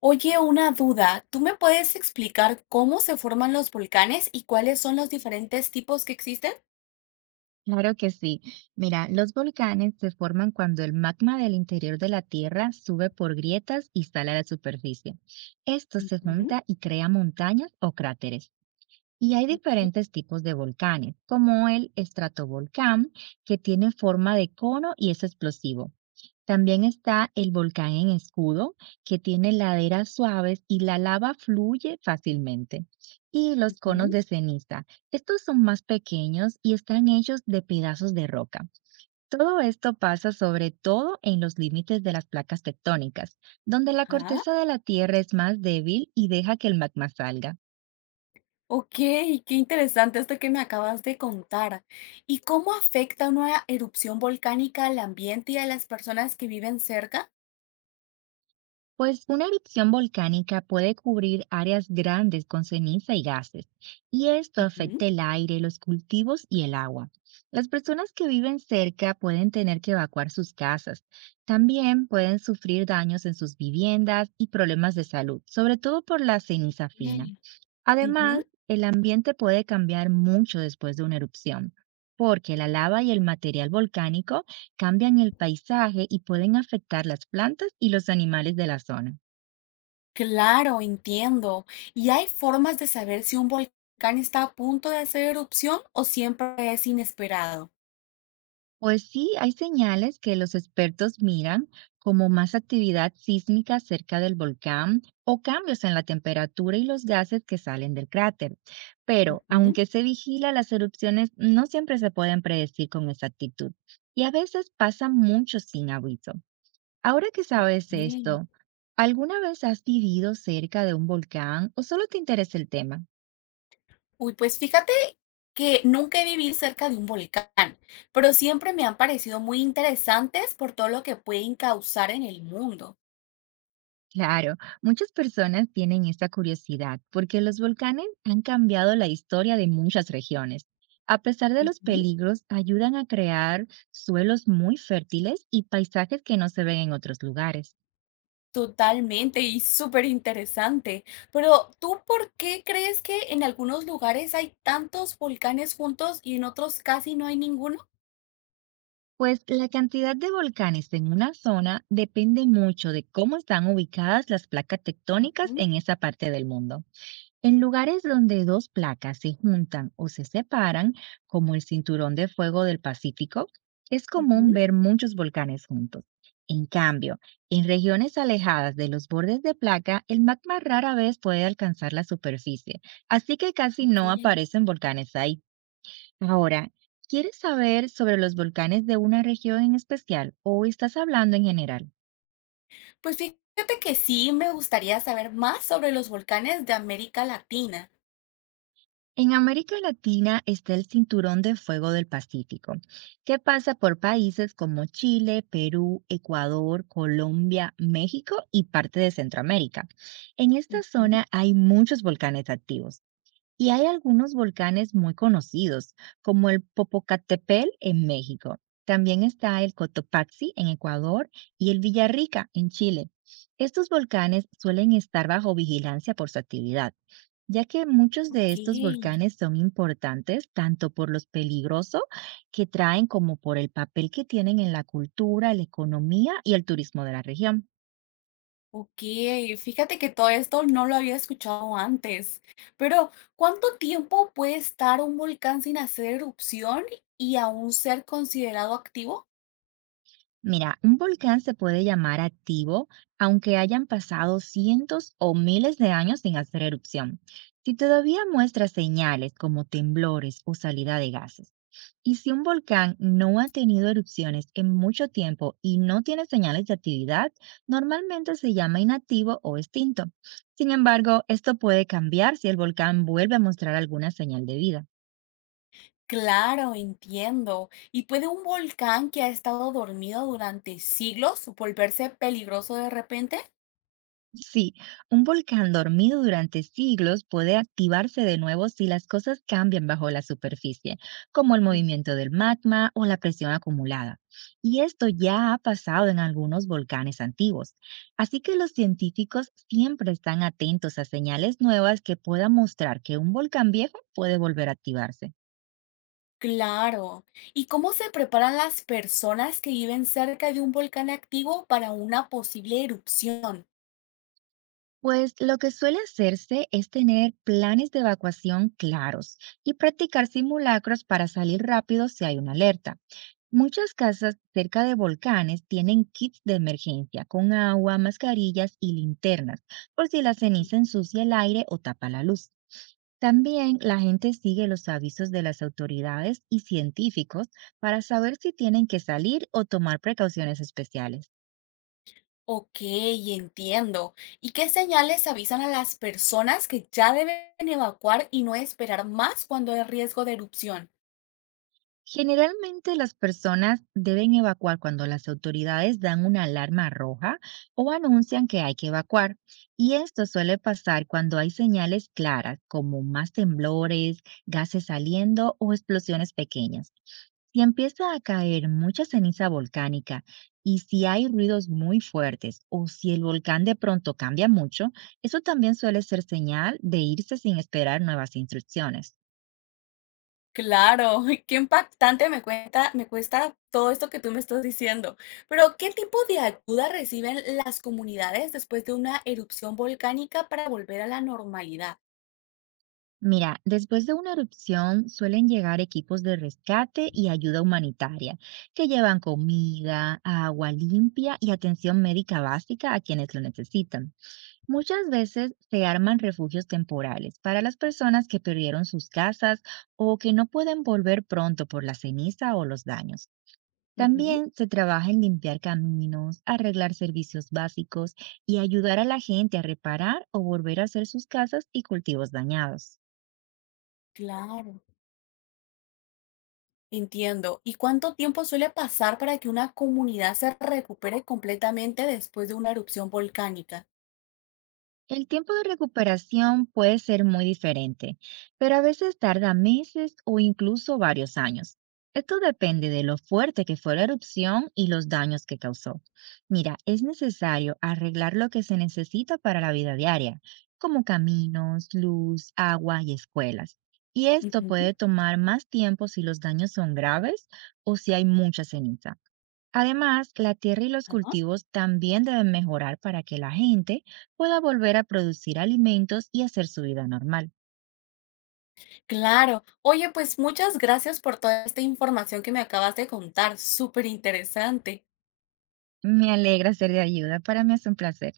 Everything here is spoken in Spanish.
Oye, una duda. ¿Tú me puedes explicar cómo se forman los volcanes y cuáles son los diferentes tipos que existen? Claro que sí. Mira, los volcanes se forman cuando el magma del interior de la Tierra sube por grietas y sale a la superficie. Esto se Ujú. junta y crea montañas o cráteres. Y hay Ok. diferentes tipos de volcanes, como el estratovolcán, que tiene forma de cono y es explosivo. También está el volcán en escudo, que tiene laderas suaves y la lava fluye fácilmente. Y los conos Ujú. de ceniza. Estos son más pequeños y están hechos de pedazos de roca. Todo esto pasa sobre todo en los límites de las placas tectónicas, donde la Ajá. corteza de la Tierra es más débil y deja que el magma salga. Ok, qué interesante esto que me acabas de contar. ¿Y cómo afecta una erupción volcánica al ambiente y a las personas que viven cerca? Pues una erupción volcánica puede cubrir áreas grandes con ceniza y gases, y esto Ujú. afecta el aire, los cultivos y el agua. Las personas que viven cerca pueden tener que evacuar sus casas. También pueden sufrir daños en sus viviendas y problemas de salud, sobre todo por la ceniza Ok. fina. Además, Ujú. el ambiente puede cambiar mucho después de una erupción, porque la lava y el material volcánico cambian el paisaje y pueden afectar las plantas y los animales de la zona. Claro, entiendo. ¿Y hay formas de saber si un volcán está a punto de hacer erupción o siempre es inesperado? Pues sí, hay señales que los expertos miran, como más actividad sísmica cerca del volcán o cambios en la temperatura y los gases que salen del cráter. Pero Ujú. aunque se vigila, las erupciones no siempre se pueden predecir con exactitud y a veces pasa mucho sin aviso. Ahora que sabes Ok. esto, ¿alguna vez has vivido cerca de un volcán o solo te interesa el tema? Uy, pues fíjate que nunca he vivido cerca de un volcán, pero siempre me han parecido muy interesantes por todo lo que pueden causar en el mundo. Claro, muchas personas tienen esta curiosidad porque los volcanes han cambiado la historia de muchas regiones. A pesar de los Ujú. peligros, ayudan a crear suelos muy fértiles y paisajes que no se ven en otros lugares. Totalmente y súper interesante. Pero ¿tú por qué crees que en algunos lugares hay tantos volcanes juntos y en otros casi no hay ninguno? Pues la cantidad de volcanes en una zona depende mucho de cómo están ubicadas las placas tectónicas Ujú. en esa parte del mundo. En lugares donde dos placas se juntan o se separan, como el cinturón de fuego del Pacífico, es común Ujú. ver muchos volcanes juntos. En cambio, en regiones alejadas de los bordes de placa, el magma rara vez puede alcanzar la superficie, así que casi no Ok. aparecen volcanes ahí. Ahora, ¿quieres saber sobre los volcanes de una región en especial o estás hablando en general? Pues fíjate que sí me gustaría saber más sobre los volcanes de América Latina. En América Latina está el Cinturón de Fuego del Pacífico, que pasa por países como Chile, Perú, Ecuador, Colombia, México y parte de Centroamérica. En esta Ujú. zona hay muchos volcanes activos. Y hay algunos volcanes muy conocidos, como el Popocatépetl en México. También está el Cotopaxi en Ecuador y el Villarrica en Chile. Estos volcanes suelen estar bajo vigilancia por su actividad, ya que muchos de estos Ok. volcanes son importantes tanto por los peligrosos que traen como por el papel que tienen en la cultura, la economía y el turismo de la región. Okey, fíjate que todo esto no lo había escuchado antes, pero ¿cuánto tiempo puede estar un volcán sin hacer erupción y aún ser considerado activo? Mira, un volcán se puede llamar activo aunque hayan pasado cientos o miles de años sin hacer erupción, si todavía muestra señales como temblores o salida de gases. Y si un volcán no ha tenido erupciones en mucho tiempo y no tiene señales de actividad, normalmente se llama inactivo o extinto. Sin embargo, esto puede cambiar si el volcán vuelve a mostrar alguna señal de vida. Claro, entiendo. ¿Y puede un volcán que ha estado dormido durante siglos volverse peligroso de repente? Sí, un volcán dormido durante siglos puede activarse de nuevo si las cosas cambian bajo la superficie, como el movimiento del magma o la presión acumulada. Y esto ya ha pasado en algunos volcanes antiguos. Así que los científicos siempre están atentos a señales nuevas que puedan mostrar que un volcán viejo puede volver a activarse. Claro. ¿Y cómo se preparan las personas que viven cerca de un volcán activo para una posible erupción? Pues lo que suele hacerse es tener planes de evacuación claros y practicar simulacros para salir rápido si hay una alerta. Muchas casas cerca de volcanes tienen kits de emergencia con agua, mascarillas y linternas, por si la ceniza ensucia el aire o tapa la luz. También la gente sigue los avisos de las autoridades y científicos para saber si tienen que salir o tomar precauciones especiales. Ok, entiendo. ¿Y qué señales avisan a las personas que ya deben evacuar y no esperar más cuando hay riesgo de erupción? Generalmente las personas deben evacuar cuando las autoridades dan una alarma roja o anuncian que hay que evacuar. Y esto suele pasar cuando hay señales claras, como más temblores, gases saliendo o explosiones pequeñas. Si empieza a caer mucha ceniza volcánica y si hay ruidos muy fuertes o si el volcán de pronto cambia mucho, eso también suele ser señal de irse sin esperar nuevas instrucciones. Claro, qué impactante me cuenta, me cuesta todo esto que tú me estás diciendo. Pero ¿qué tipo de ayuda reciben las comunidades después de una erupción volcánica para volver a la normalidad? Mira, después de una erupción suelen llegar equipos de rescate y ayuda humanitaria, que llevan comida, agua limpia y atención médica básica a quienes lo necesitan. Muchas veces se arman refugios temporales para las personas que perdieron sus casas o que no pueden volver pronto por la ceniza o los daños. Ujú. También se trabaja en limpiar caminos, arreglar servicios básicos y ayudar a la gente a reparar o volver a hacer sus casas y cultivos dañados. Claro, entiendo. ¿Y cuánto tiempo suele pasar para que una comunidad se recupere completamente después de una erupción volcánica? El tiempo de recuperación puede ser muy diferente, pero a veces tarda meses o incluso varios años. Esto depende de lo fuerte que fue la erupción y los daños que causó. Mira, es necesario arreglar lo que se necesita para la vida diaria, como caminos, luz, agua y escuelas. Y esto Ujú. puede tomar más tiempo si los daños son graves o si hay mucha ceniza. Además, la tierra y los Ajá. cultivos también deben mejorar para que la gente pueda volver a producir alimentos y hacer su vida normal. Claro. Oye, pues muchas gracias por toda esta información que me acabas de contar, súper interesante. Me alegra ser de ayuda, para mí es un placer.